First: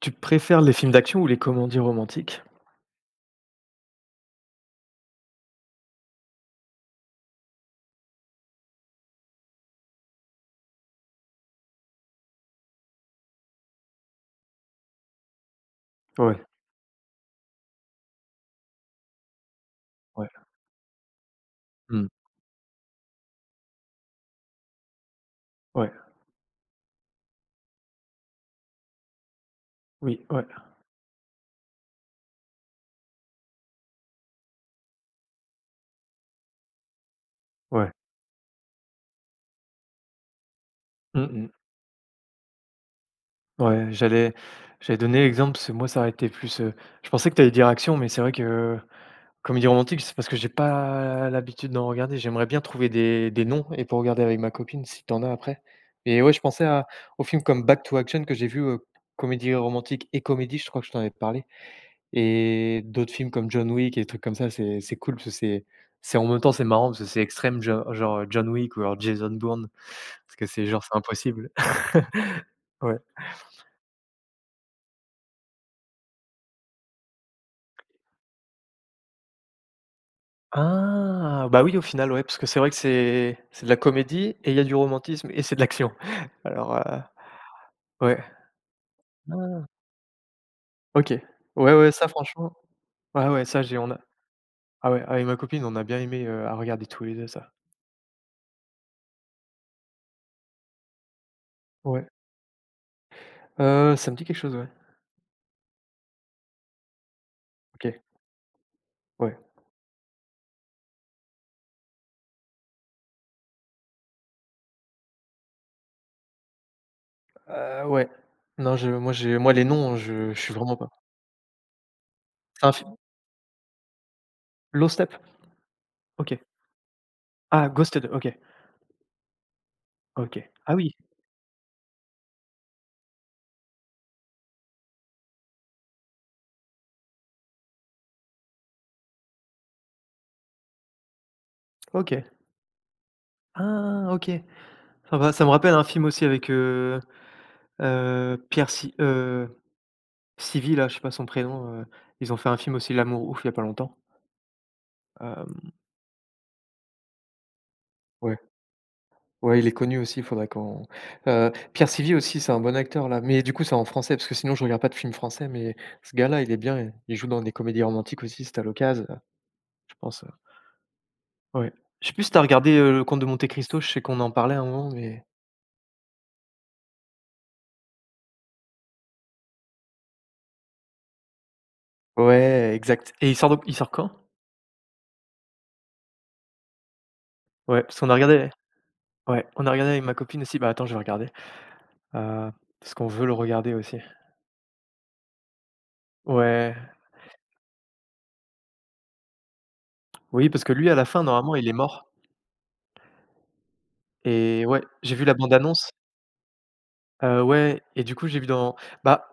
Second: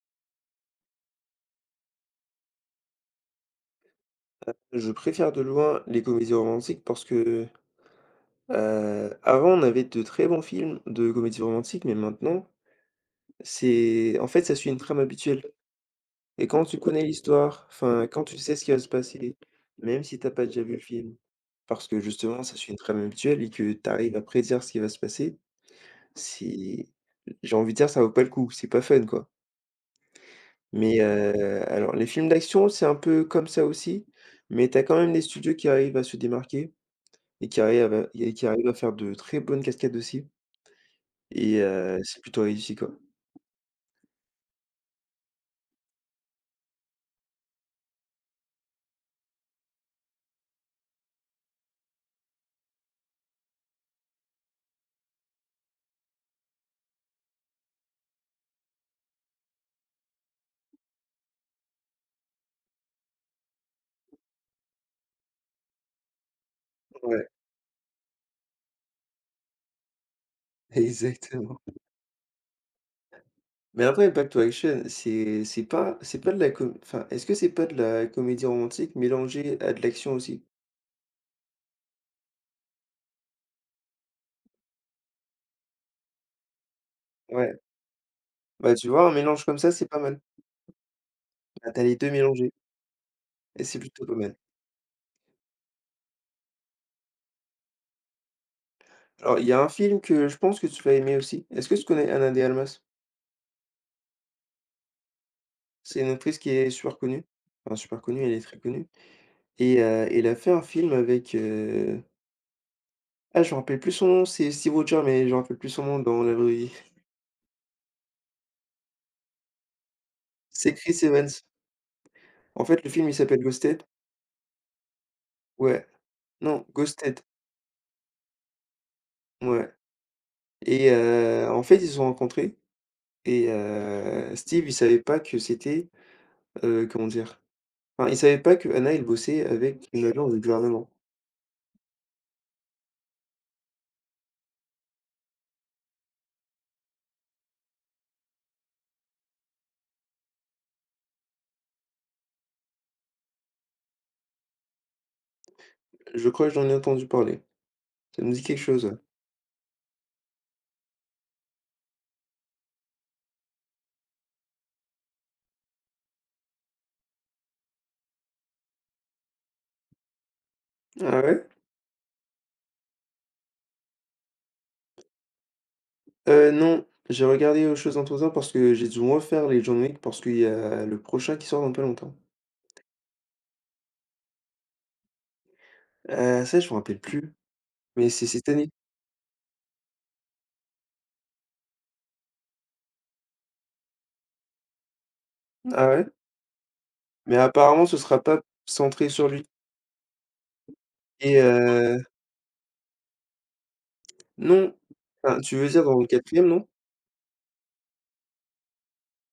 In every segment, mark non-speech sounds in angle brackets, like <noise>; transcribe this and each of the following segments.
Tu préfères les films d'action ou les comédies romantiques? Je préfère de loin les comédies romantiques parce que, avant on avait de très bons films de comédies romantiques, mais maintenant, c'est en fait, ça suit une trame habituelle Ouais, et quand tu connais l'histoire, enfin, quand tu sais ce qui va se passer, même si ouais, t'as pas déjà vu le film, parce que Mmh. justement ça suit une trame habituelle et que tu arrives à prédire ce qui va se passer, Ouais, c'est j'ai envie de dire, ça vaut pas le coup, c'est pas fun, quoi. oui, ouais, Mais, alors les films d'action, c'est un peu comme ça aussi, mais t'as quand même des studios qui arrivent à se démarquer. Et qui arrive ouais. à et qui arrive à faire de très bonnes cascades aussi Mmh mh. et c'est plutôt réussi, quoi. Ouais, j'allais donner l'exemple parce que moi ça aurait été plus, je pensais que tu allais dire action, mais c'est vrai que comédie romantique, c'est parce que j'ai pas l'habitude d'en regarder. J'aimerais bien trouver des noms et pour regarder avec ma copine si t'en as après. Et ouais, je pensais à aux films comme Back to Action que j'ai vu, comédie romantique et comédie, je crois que je t'en avais parlé. Et d'autres films comme John Wick et des trucs comme ça, c'est cool parce que c'est en même temps, c'est marrant parce que c'est Ouais, extrême, genre John Wick ou alors Jason Bourne parce que c'est <laughs> genre, c'est impossible. exactement. <laughs> Ouais. Mais après back to Action, c'est pas de la com enfin, est-ce que c'est pas de la comédie romantique mélangée à de l'action aussi? Ah! Bah, oui, au final, ouais, parce que c'est vrai que c'est de la comédie et il y a du romantisme et c'est de l'action. <laughs> Alors, Ouais, ouais. bah, tu vois, un mélange comme Ah! ça, c'est pas mal. OK. Bah, Ouais, tu ouais, les ça 2 mélangés franchement, ouais, ouais, ça et j'ai c'est on a, plutôt pas mal. ah ouais, avec ma copine, on a bien aimé, à regarder tous les 2 ça. Alors, il y a un film que je pense que tu vas aimer aussi. Est-ce que tu Ouais. connais Ana de Armas? Ça me dit quelque chose, ouais. C'est une actrice qui est super connue. Enfin, OK, super connue, elle est très connue. ouais. Et elle a fait un film avec, ah, je me rappelle plus son nom, c'est Steve Rogers, mais je me rappelle plus son nom dans la vraie vie. <laughs> Ouais. Non, je moi j'ai moi les noms, je suis C'est vraiment pas. Chris Evans. En C'est un fait, fi le film, il s'appelle Ghosted. Low Step? Ouais. OK. Non, Ghosted. Ah, Ghosted, OK. Ouais. OK. Ah Et oui, en fait, ils se sont rencontrés. Et Steve, il savait pas que c'était, comment dire? Enfin, il savait pas que Anna, elle bossait avec une agence du gouvernement. OK. Ah OK. Ça va, ça me rappelle un film aussi avec, Pierre Si Civil là, je sais pas son prénom, ils ont fait un film aussi, L'amour ouf, il y a pas longtemps. Hem, Je crois que j'en ai entendu parler. Ça me ouais, dit quelque chose, ouais. ouais, il est connu aussi, il faudrait qu'on, Pierre Civil aussi, c'est un bon acteur là, mais du coup, c'est en français parce que sinon je regarde pas de films français, mais ce gars-là, il est bien, il joue dans des comédies romantiques aussi, si tu as l'occase, je pense, Ah ouais? ouais. Je sais plus si tu as regardé, Le Comte de Monte Cristo, je sais qu'on en parlait à un moment, mais. Non, j'ai regardé «Aux choses imposantes» parce que j'ai dû me refaire les John Wick parce qu'il y a le prochain qui sort dans pas longtemps. Ouais, exact, et il sort, donc il sort quand? Ça, je me rappelle plus, Ouais, parce mais qu'on a c'est regardé, cette année. ouais, on a regardé avec ma copine aussi. Bah, attends, je vais regarder, heu, parce qu'on veut le regarder aussi. Ah ouais? Ouais, Mais apparemment, ce sera pas centré sur lui oui, parce que lui, à la fin, et normalement, il est mort et non, ouais, j'ai vu la enfin, tu veux dire bande-annonce, dans le quatrième non? Ouais et du coup, j'ai vu dans, bah,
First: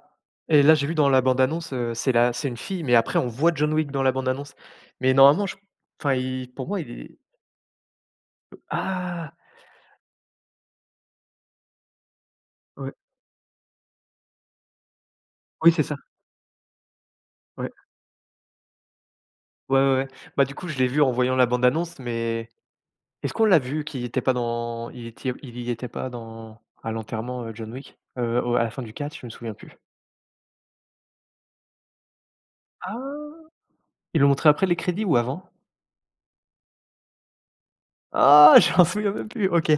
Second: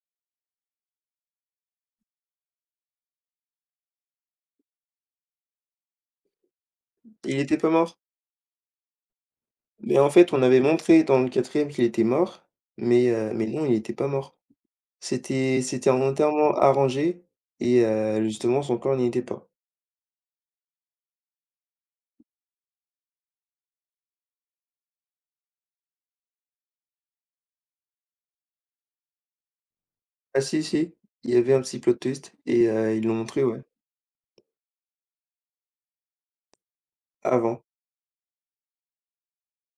et là, j'ai vu dans la bande-annonce, c'est une fille, mais après on voit John Wick dans la bande-annonce, mais normalement, je, enfin, il, pour moi, il est. Il était pas mort? Ah! Mais en fait, on avait montré dans le quatrième qu'il était mort, Ouais, mais non, il était pas mort. C'était oui, c'est c'était ça, un enterrement arrangé ouais, et justement, son corps n'y était pas. ouais, ouais, ouais. Bah, du coup, je l'ai vu en voyant la bande-annonce, mais. Est-ce qu'on l'a vu qu'il était pas dans, il était, il y était pas dans, à l'enterrement, John Wick? Au À la fin du 4, je me souviens plus. Ah si, si, il y avait un petit plot twist et ils l'ont Ah! montré, ouais, Ils l'ont montré après les crédits ou avant? avant. <laughs> Ah! <laughs> Je m'en souviens même plus, OK.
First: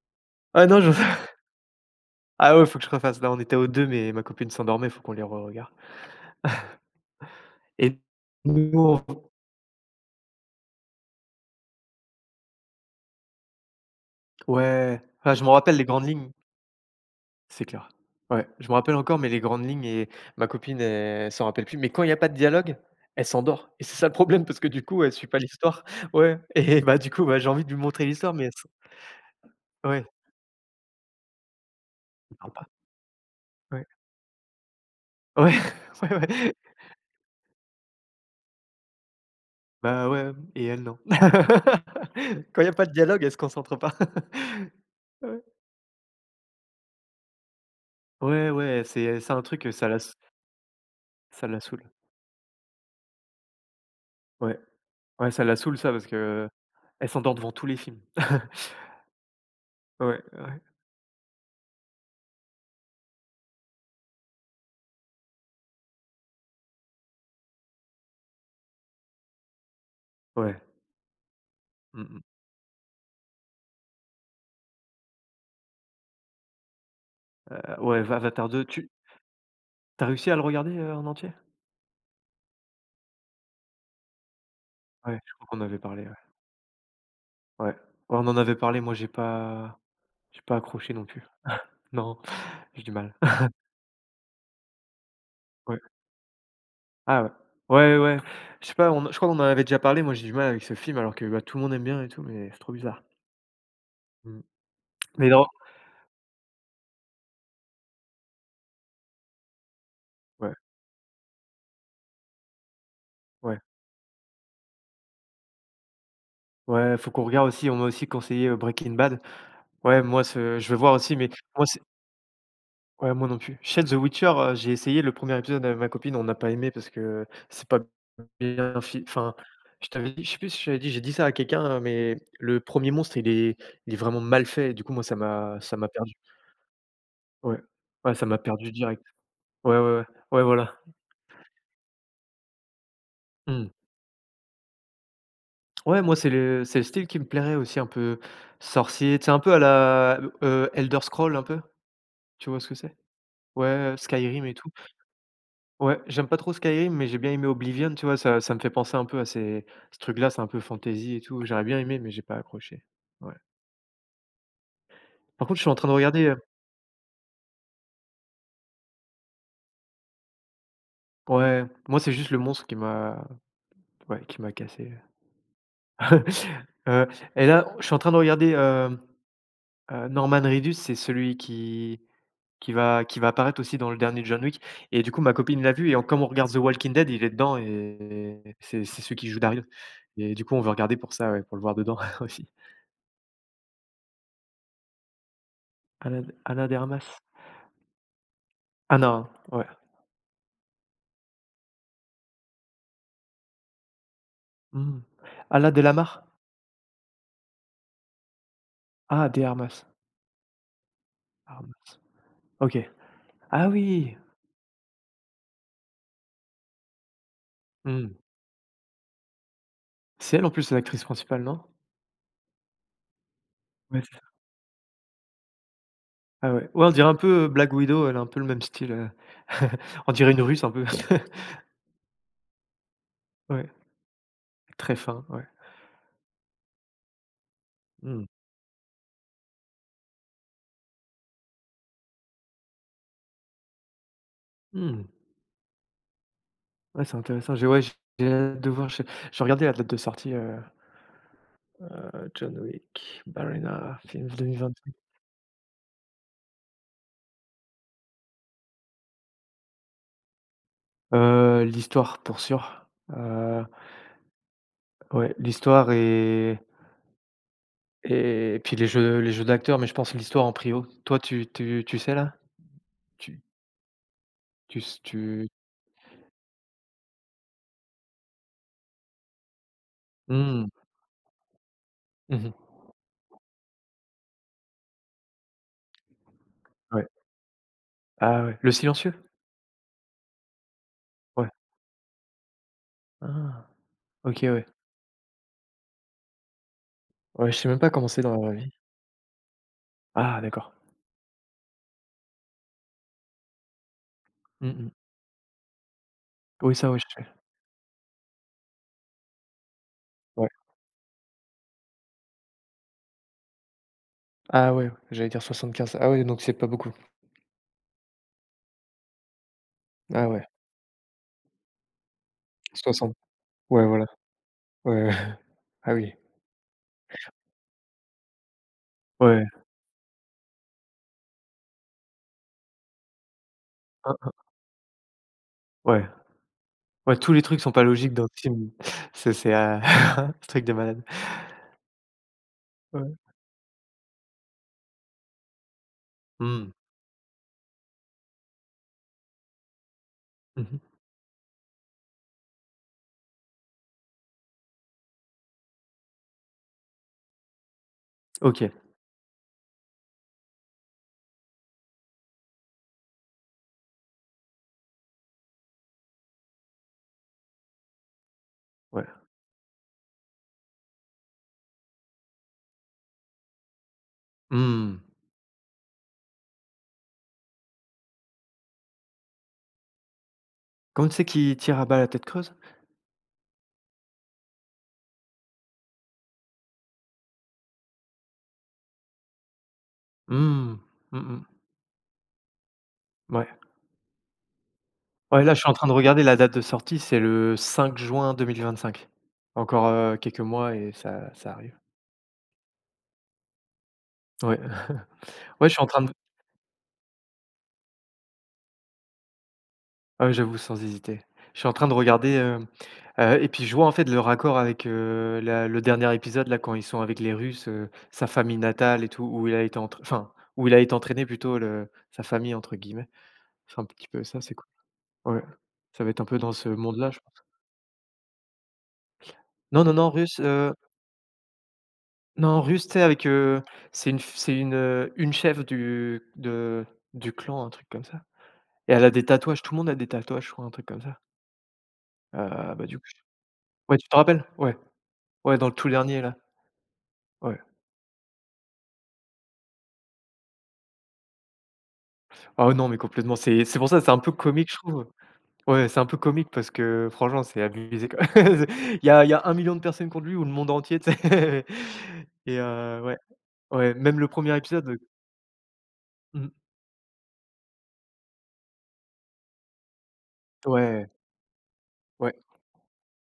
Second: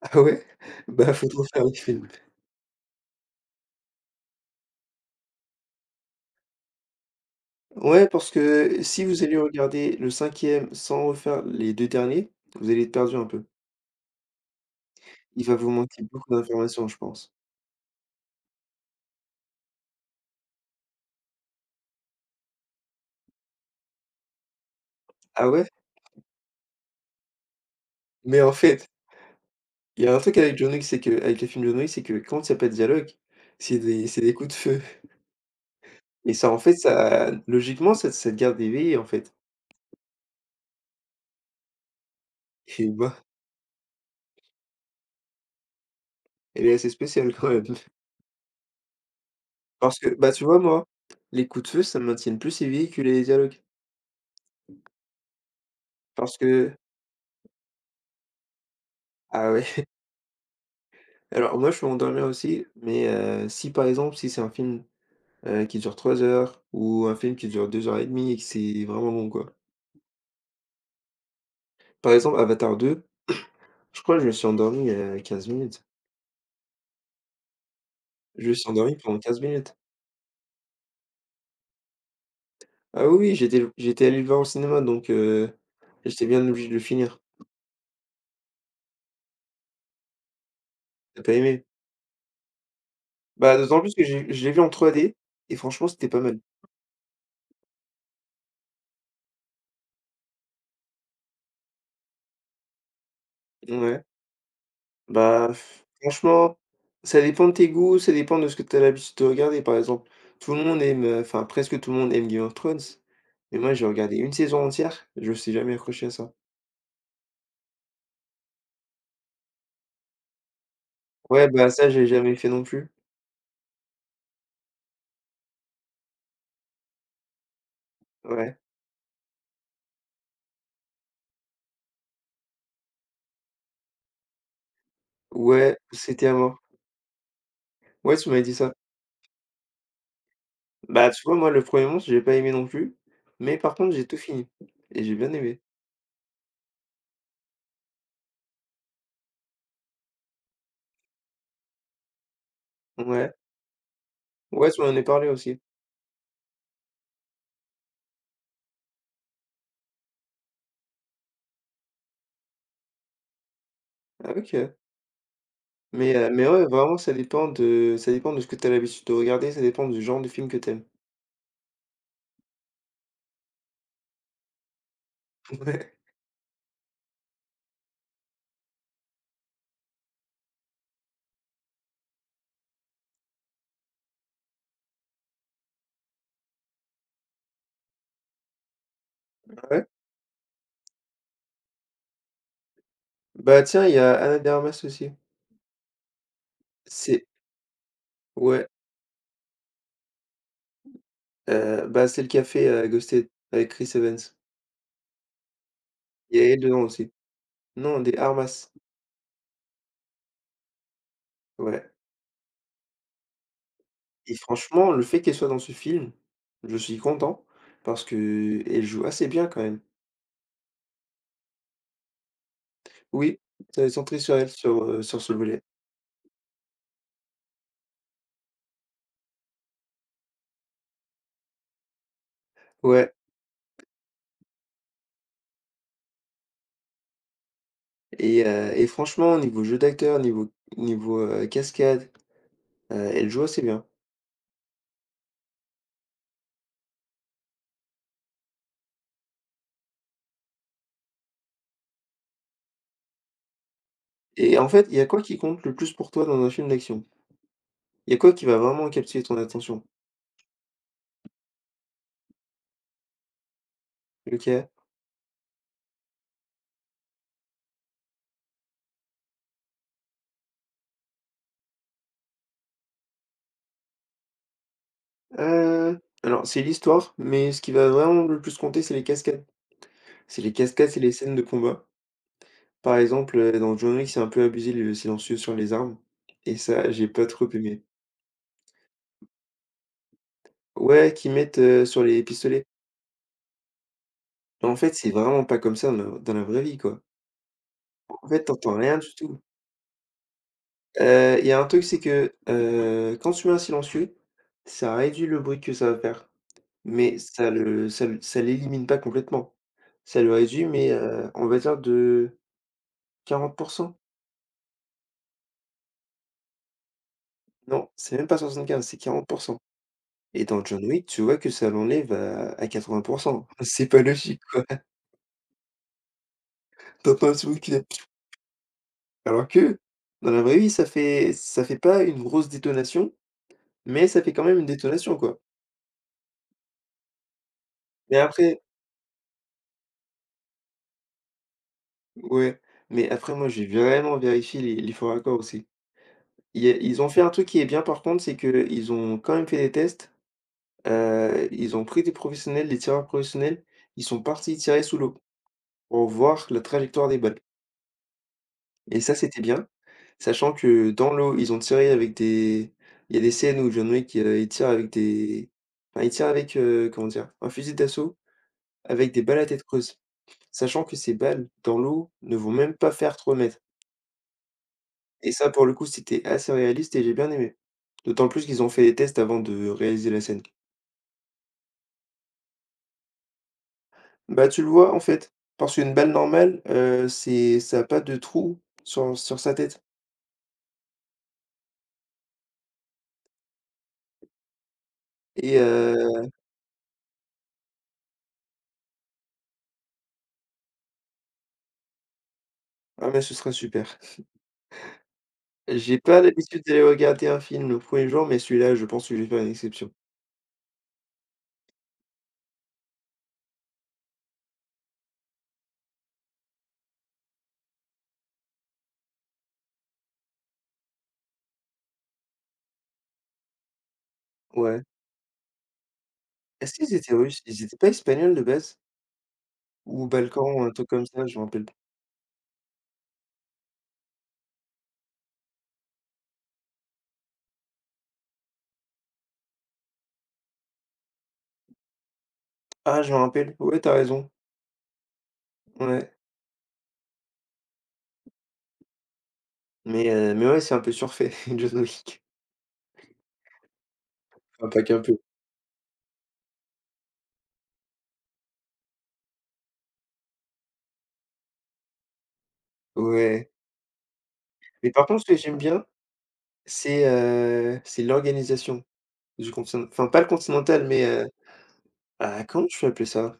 Ah ouais? Ah non, je Bah, <laughs> faudra faire le film. ah ouais, faut que je refasse. Là, on était au 2 mais ma copine s'endormait, faut qu'on les re-regarde et Ouais, parce nous, que si on, vous allez regarder le cinquième sans refaire les 2 derniers, vous allez être perdu un peu. ouais. Enfin, je Il me va vous rappelle les manquer grandes lignes. beaucoup d'informations, je pense. C'est clair. Ouais, je me rappelle encore, mais les grandes lignes et ma copine, elle s'en rappelle plus. Mais quand il y a pas de dialogue, elle s'endort et c'est ça le problème parce que du coup, elle suit pas Ah ouais? l'histoire. <laughs> Ouais et bah, du coup, bah, j'ai envie de lui montrer l'histoire, Mais mais elle en s. fait, il Ouais, y a un truc avec John Wick, c'est que avec les films John Wick, c'est que elle quand il parle y a pas pas. de dialogue, c'est Ouais. des c'est des coups de feu Ouais, <laughs> ouais, et ça, ouais. en fait, ça logiquement, ça te garde éveillé, en fait Bah, ouais et elle non. <laughs> Quand il y a pas et de dialogue, bah, elle se concentre pas. <laughs> Ouais. elle est assez spéciale quand même. Ouais, ouais, c'est un truc, Parce que, bah, tu vois, moi, ça les la coups de feu, saoule. ça me maintiennent plus éveillé que les dialogues Ouais, ouais, ça la saoule ça parce parce que que elle s'endort devant tous les films. <laughs> ah ouais, <laughs> Ouais, ouais, alors moi, je peux m'endormir aussi, mais si, par exemple, si c'est un film qui dure 3 heures ou un film qui dure 2 heures et demie et que c'est vraiment long, quoi. ouais. Mmh Par mh. exemple, Avatar deux, je crois que je me suis endormi à 15 minutes. Ouais, Je Avatar me deux. suis Tu endormi pendant 15 minutes. T'as réussi à le regarder, en entier? Ah oui, oui, j'étais allé le voir au cinéma donc Ouais, je crois qu'on en avait parlé, ouais. j'étais bien obligé de le finir. Ouais. Ouais, on en avait parlé, moi j'ai pas accroché non T'as plus. pas aimé? Non, <laughs> j'ai du mal. Bah, d'autant plus que j'ai je l'ai vu en 3D et Ouais. franchement, c'était pas mal. Ah ouais. Ouais, ouais. Je sais pas, on je crois qu'on en avait déjà parlé, moi j'ai du mal avec ce film alors que, bah, tout le monde aime bien et tout, mais c'est trop bizarre. Ouais. Mmh. Mais non, Bah, franchement, ça dépend de tes goûts, ça dépend de ce que tu as l'habitude de regarder. Par exemple, tout ouais, le monde aime, enfin, presque tout le monde aime Game of Thrones, mais ouais, moi, j'ai regardé une saison entière, je me suis jamais accroché à ça. ouais, faut qu'on regarde aussi, on m'a aussi conseillé, Breaking Bad. Ouais, moi ce je vais voir aussi, mais Ouais, moi bah, c'est. ça, j'ai jamais fait non plus. Ouais, moi non plus. Je sais, The Witcher, j'ai essayé le premier épisode avec ma copine, on n'a pas aimé parce que c'est pas Ouais, bien fi enfin, je t'avais dit, je sais plus si je t'avais dit, j'ai dit ça à quelqu'un, hein, mais le premier monstre, il est vraiment mal fait du coup, moi, ça m'a ça ouais, m'a perdu. c'était à mort. Ouais. Ouais, Ouais, ça tu m'a m'avais dit perdu ça. direct. Ouais, ouais, ouais. Ouais, voilà. Bah, tu vois, moi, le premier er monstre, j'ai pas aimé non plus, mais Mmh. par contre, j'ai tout fini et j'ai bien aimé. Ouais, moi, c'est le style qui me plairait aussi un peu, sorcier, c'est un peu à la, Elder scroll un peu, tu vois ce que c'est? Ouais, Ouais, Skyrim et ouais, tout. tu m'en as parlé aussi. Ouais, j'aime pas trop Skyrim, mais j'ai bien aimé Oblivion, tu vois? Ça me fait penser un peu à ces ce truc-là, c'est un peu fantasy et tout. J'aurais bien aimé, mais j'ai pas accroché. Ouais. Ah, OK. Par contre, je suis en train de Mais regarder, heu, mais ouais, vraiment, ça dépend de ce que tu as l'habitude de regarder, ça dépend du genre de film que t'aimes. ouais, moi, c'est juste le monstre qui m'a, ouais, qui m'a cassé. <laughs> Ouais, <laughs> Heu et là, je suis en train de regarder, Norman Reedus, c'est celui qui, qui va apparaître aussi dans le dernier John Wick et du coup, ma copine l'a vu et en comme on regarde The Walking Dead, il est dedans et c'est celui qui joue Daryl ouais. et du coup, on veut regarder pour ça, ouais, pour le voir dedans <laughs> aussi. Bah, tiens, il y a Ana de Armas aussi. Ana de Armas. C'est ouais, Ah non, ouais. Bah, celle qui a fait, Ghosted avec Chris Evans. Mmh. Ah, là, Delamare? Il y a elle dedans aussi. Non, des Armas. Ah, des Armas. Ouais. Armas. OK. Ah oui! Et franchement, le fait qu'elle soit dans ce film, je suis content parce Mmh. que elle joue assez bien quand même. C'est elle, en plus, c'est l'actrice principale, non? Oui, ça va être Ouais, c'est centré ça. sur elle, sur, sur ce volet. Ah ouais. Ouais, on dirait un peu, Black Widow, elle a un peu le même style, <laughs> on dirait une Russe un peu. <laughs> Ouais, Ouais, très fin, ouais. Mmh. et franchement, niveau jeu d'acteur, niveau, cascade, elle joue assez bien Mmh. Ouais, c'est intéressant. J'ai ouais, j'ai hâte de voir. J'ai regardé la date de sortie, John Wick, Ballerina, film et en fait, 2025. il y a quoi qui compte le plus pour toi dans un film d'action? Il y a quoi qui va vraiment captiver ton attention? L'histoire pour sûr. Heu, OK. ouais, l'histoire et. Et puis les jeux d'acteurs, mais je pense l'histoire en prio. Toi, tu sais là? Tu tu s tu Alors c'est l'histoire, mais ce qui va vraiment le plus compter, c'est les cascades. C'est les Mmh. cascades, c'est les scènes de combat. Mmh. Par exemple, dans John Wick, c'est un peu abusé le silencieux sur les armes et ça, j'ai Ouais. pas trop aimé. Ah ouais. Le silencieux? Ouais, qu'ils Ouais. mettent, sur les pistolets. Ah! OK, ouais. En fait, c'est vraiment pas comme ça dans la vraie vie, quoi. Ouais, je sais même pas comment c'est En dans la fait, tu vraie vie. entends rien du tout. Ah d'accord. Il y a un truc, c'est que, quand tu mets un silencieux, Mmh mh. ça réduit le bruit que ça va faire, Oui, ça, ouais, mais je sais. ça l'élimine pas complètement. Ça le Ouais. réduit, mais, on va dire de 40. Ah ouais, j'allais dire 75. Ah ouais, donc c'est pas beaucoup. Non, c'est même pas 75, c'est 40. Ah Et ouais, dans John Wick, tu vois que ça l'enlève à 80. 60. <laughs> Ouais, C'est pas voilà. logique, quoi. <laughs> Ouais, <laughs> Ah oui. T'entends un son clap alors Ouais. que dans la vraie vie, ça fait pas une grosse détonation, mais Hein, ça hein. fait quand même une détonation, quoi. Ouais. Ouais, tous les trucs sont pas logiques Mais dans le après film. <laughs> C'est <laughs> un truc de malade. ouais, mais Ouais. après moi, j'ai vraiment vérifié les faux raccords aussi. Il y Mmh. a ils ont fait un truc qui est bien par contre, c'est que ils ont quand même fait des tests, Mmh. Ils ont pris des professionnels, des tireurs professionnels, ils sont partis tirer sous l'eau pour voir la trajectoire des balles. OK. Et ça, c'était bien, sachant que dans l'eau, ils ont tiré avec des il y a des scènes où John Wick, il y en a qui, tirent avec des enfin, ils tirent avec, comment dire? Un fusil d'assaut Ouais. avec des balles à tête creuse, sachant que ces balles, dans l'eau, ne vont même pas faire 3 mètres Mmh. et ça, pour le coup, c'était assez réaliste et j'ai bien aimé. D'autant plus qu'ils ont fait les tests avant de réaliser la scène. Comment tu sais qu'il tire à balles à tête creuse? Bah, tu le vois, en fait, parce qu'une balle normale, c'est ça a pas de trou sur sa tête Mmh. Mmh mh. Ouais. Ouais, là, et je suis en train de regarder la date de sortie, c'est le 5 juin 2025. Encore, quelques mois et ça arrive. ah mais ce serait super. Ouais. Ouais, je suis en J'ai train de, pas l'habitude d'aller regarder un film le premier jour, mais celui-là, je pense que je vais faire une exception. ah ouais, j'avoue, sans hésiter. Je suis en train de regarder, et puis je vois, en fait, le raccord avec, la le dernier épisode, là, quand ils sont avec les Russes, sa famille natale et tout, où il a été entrain enfin, où il a été entraîné plutôt, le «sa famille» entre guillemets. C'est un petit peu ça, c'est cool. Ouais. Ouais. Ça va être un peu dans ce Est-ce qu'ils monde-là, étaient je russes? pense. Ils étaient pas espagnols de base? Non, non, Ou non, russe, balkans ou un truc comme ça, je me rappelle pas. Non, en russe, tu sais, avec, c'est une f c'est une chef du clan, un truc comme ça et elle a des tatouages, tout le monde a des tatouages, je crois, un truc comme ça. Bah, du Ah, coup, je je, me rappelle, ouais, t'as ouais, tu te raison, rappelles? Ouais, ouais, dans le tout ouais. dernier, là. Ouais. Mais ouais, c'est un peu surfait, <laughs> John Wick. Ah ouais, non, mais complètement, c'est pour ça, c'est un peu Enfin, comique, je pas qu'un trouve. peu. Ouais, c'est un peu comique parce que franchement, c'est abusé, quoi. <laughs> Il y a 1 million de personnes contre lui ou le monde entier, tu sais. <laughs> et ouais, Ouais. ouais, même le premier épisode, Mais par contre, ce que j'aime bien, mmh, c'est l'organisation du continent. Enfin, pas le continental, mais, ouais, ouais, ah, comment je peux appeler ça?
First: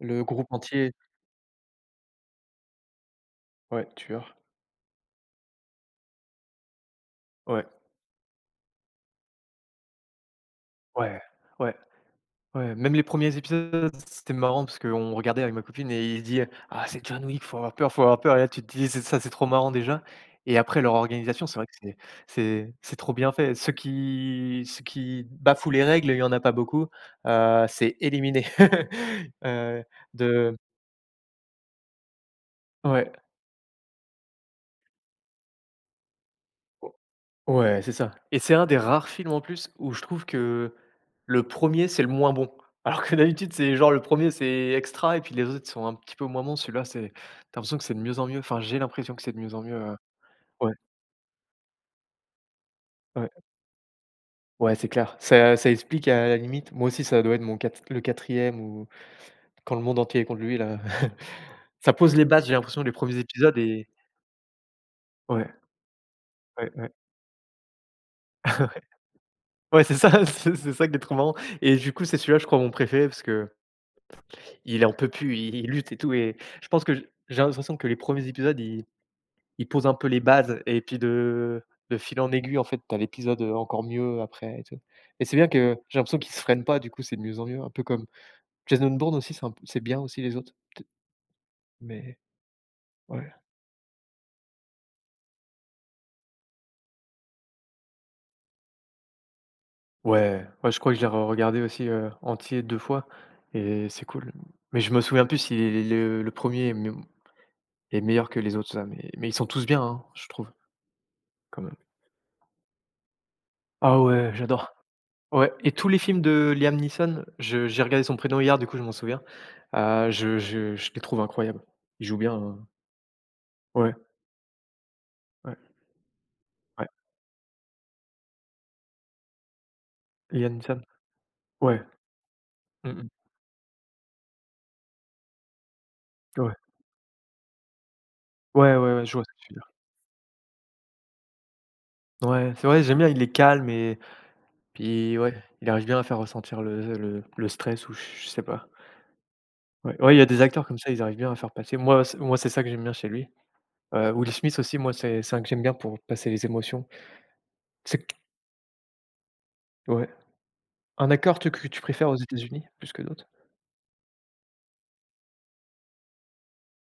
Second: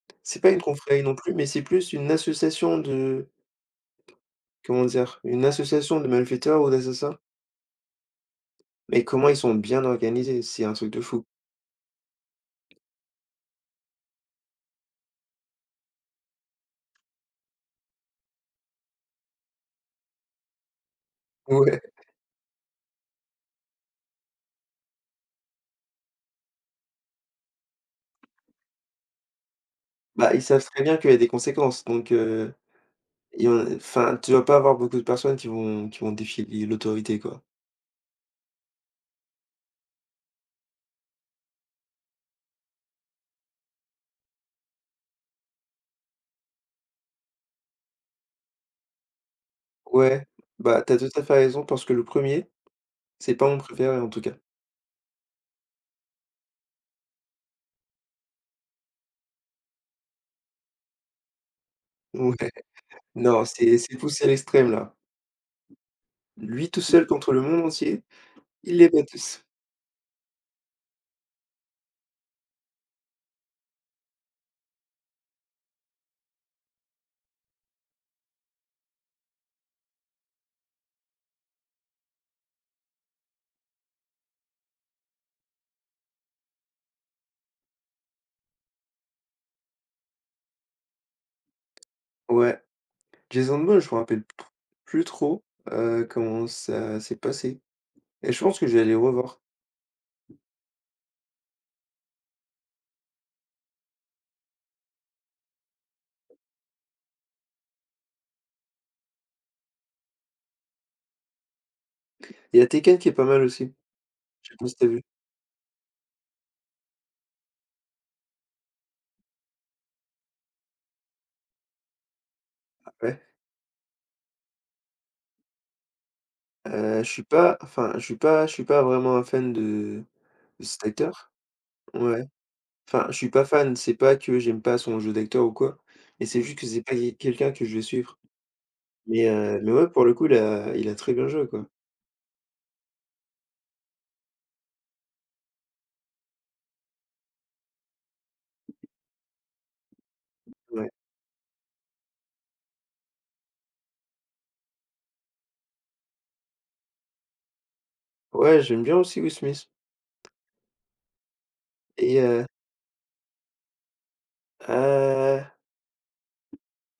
le C'est groupe pas une entier, confrérie non plus, mais c'est plus une association de ouais, tueur, comment dire? Une association de malfaiteurs ou d'assassins. ouais, Mais comment ils sont bien organisés, c'est un truc de ouais, fou. ouais. Ouais, même les premiers épisodes, c'était marrant parce qu'on regardait avec ma copine et il dit: «Ah, c'est John Wick, faut avoir peur» et là tu te dis: «C'est ça, c'est trop marrant déjà» et après leur organisation, c'est vrai que Ouais. c'est trop bien fait. Ceux qui bafouent les règles, il y en a pas beaucoup, c'est éliminé, <laughs> heu, Bah, ils de. savent très bien qu'il y a des conséquences, donc Ouais. il y en a- enfin, tu dois pas avoir beaucoup de personnes qui vont défier l'autorité, quoi. Ouais, c'est ça et c'est un des rares films en plus où je trouve que le premier, c'est le moins bon. <laughs> Alors que d'habitude c'est genre le premier c'est extra et puis les autres sont un petit peu moins bons. Celui-là c'est, tu l'impression que c'est de mieux en mieux, enfin j'ai l'impression que c'est de mieux en mieux, Ouais, ouais, bah, t'as tout à fait raison parce que le premier, ouais, c'est pas mon préféré en tout cas. ouais c'est clair. Ça explique à la limite, moi aussi ça doit être mon quat le quatrième ou quand le monde entier est contre lui là. <laughs> Ça pose les bases, Ouais. j'ai l'impression, les premiers Non, épisodes c'est et, c'est poussé à l'extrême là. ouais, Lui ouais, tout ouais. seul contre le monde entier, il <laughs> les bat tous. Ouais c'est ça, <laughs> c'est ça qui est trop marrant et du coup c'est celui-là je crois mon préféré parce que. Il en peut plus, il lutte et tout et je pense que j'ai l'impression que les premiers épisodes, ils posent un peu les bases et puis de fil en aiguille, en fait, t'as l'épisode, encore mieux après et tout et c'est bien que j'ai l'impression qu'ils se freinent pas, du coup, c'est de mieux en mieux, un peu comme Jason Bourne aussi, c'est un p c'est bien aussi les autres, peut, mais Ouais. ouais. Jason Ball, je me rappelle p plus trop, comment ça s'est passé et je pense que je vais aller revoir. Ouais, ouais, je crois que je l'ai re-regardé aussi, entier 2 fois et c'est cool, mais je me souviens plus si le 1er est meilleur que les autres, ça, mais ils sont tous bien, hein, je trouve, quand même. Il y a Tekken qui est pas mal aussi. Ah ouais, Je sais pas j'adore. si tu vu? Ouais et tous les films de Liam Neeson, je j'ai regardé son prénom hier, du coup je m'en souviens. Je les trouve incroyables. Il joue bien, hein. Ouais, Ouais, ouais, ouais. Je suis pas enfin, je suis pas vraiment un fan de Liam Neeson. cet acteur. Ouais. Ouais. Mmh Enfin, mh. je suis pas fan, c'est pas que j'aime pas son jeu d'acteur ou quoi, mais c'est Ouais. juste que c'est pas quelqu'un que je vais suivre. Ouais, ouais, ouais, je vois Mais ce que tu heu, veux mais dire. ouais, pour le coup, il a très bien joué, quoi. Ouais, c'est vrai, j'aime bien, il est calme et puis ouais, il arrive bien à faire ressentir le stress ou je sais pas. Ouais, ouais, il y a des acteurs comme Ouais. ça, ils arrivent bien à faire passer. Moi, c'est, moi, c'est ça que j'aime bien chez lui. Will Smith aussi, moi, c'est un que j'aime bien pour passer les émotions. C'est, Ouais, j'aime bien aussi Will Smith ouais. Un acteur, toi, que tu préfères aux et États-Unis plus que d'autres? heu,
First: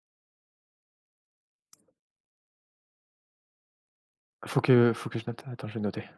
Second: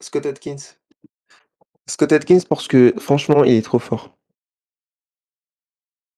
Scott Adkins. Scott Adkins parce que franchement, il est trop fort. Faut que je note. Attends, je vais noter.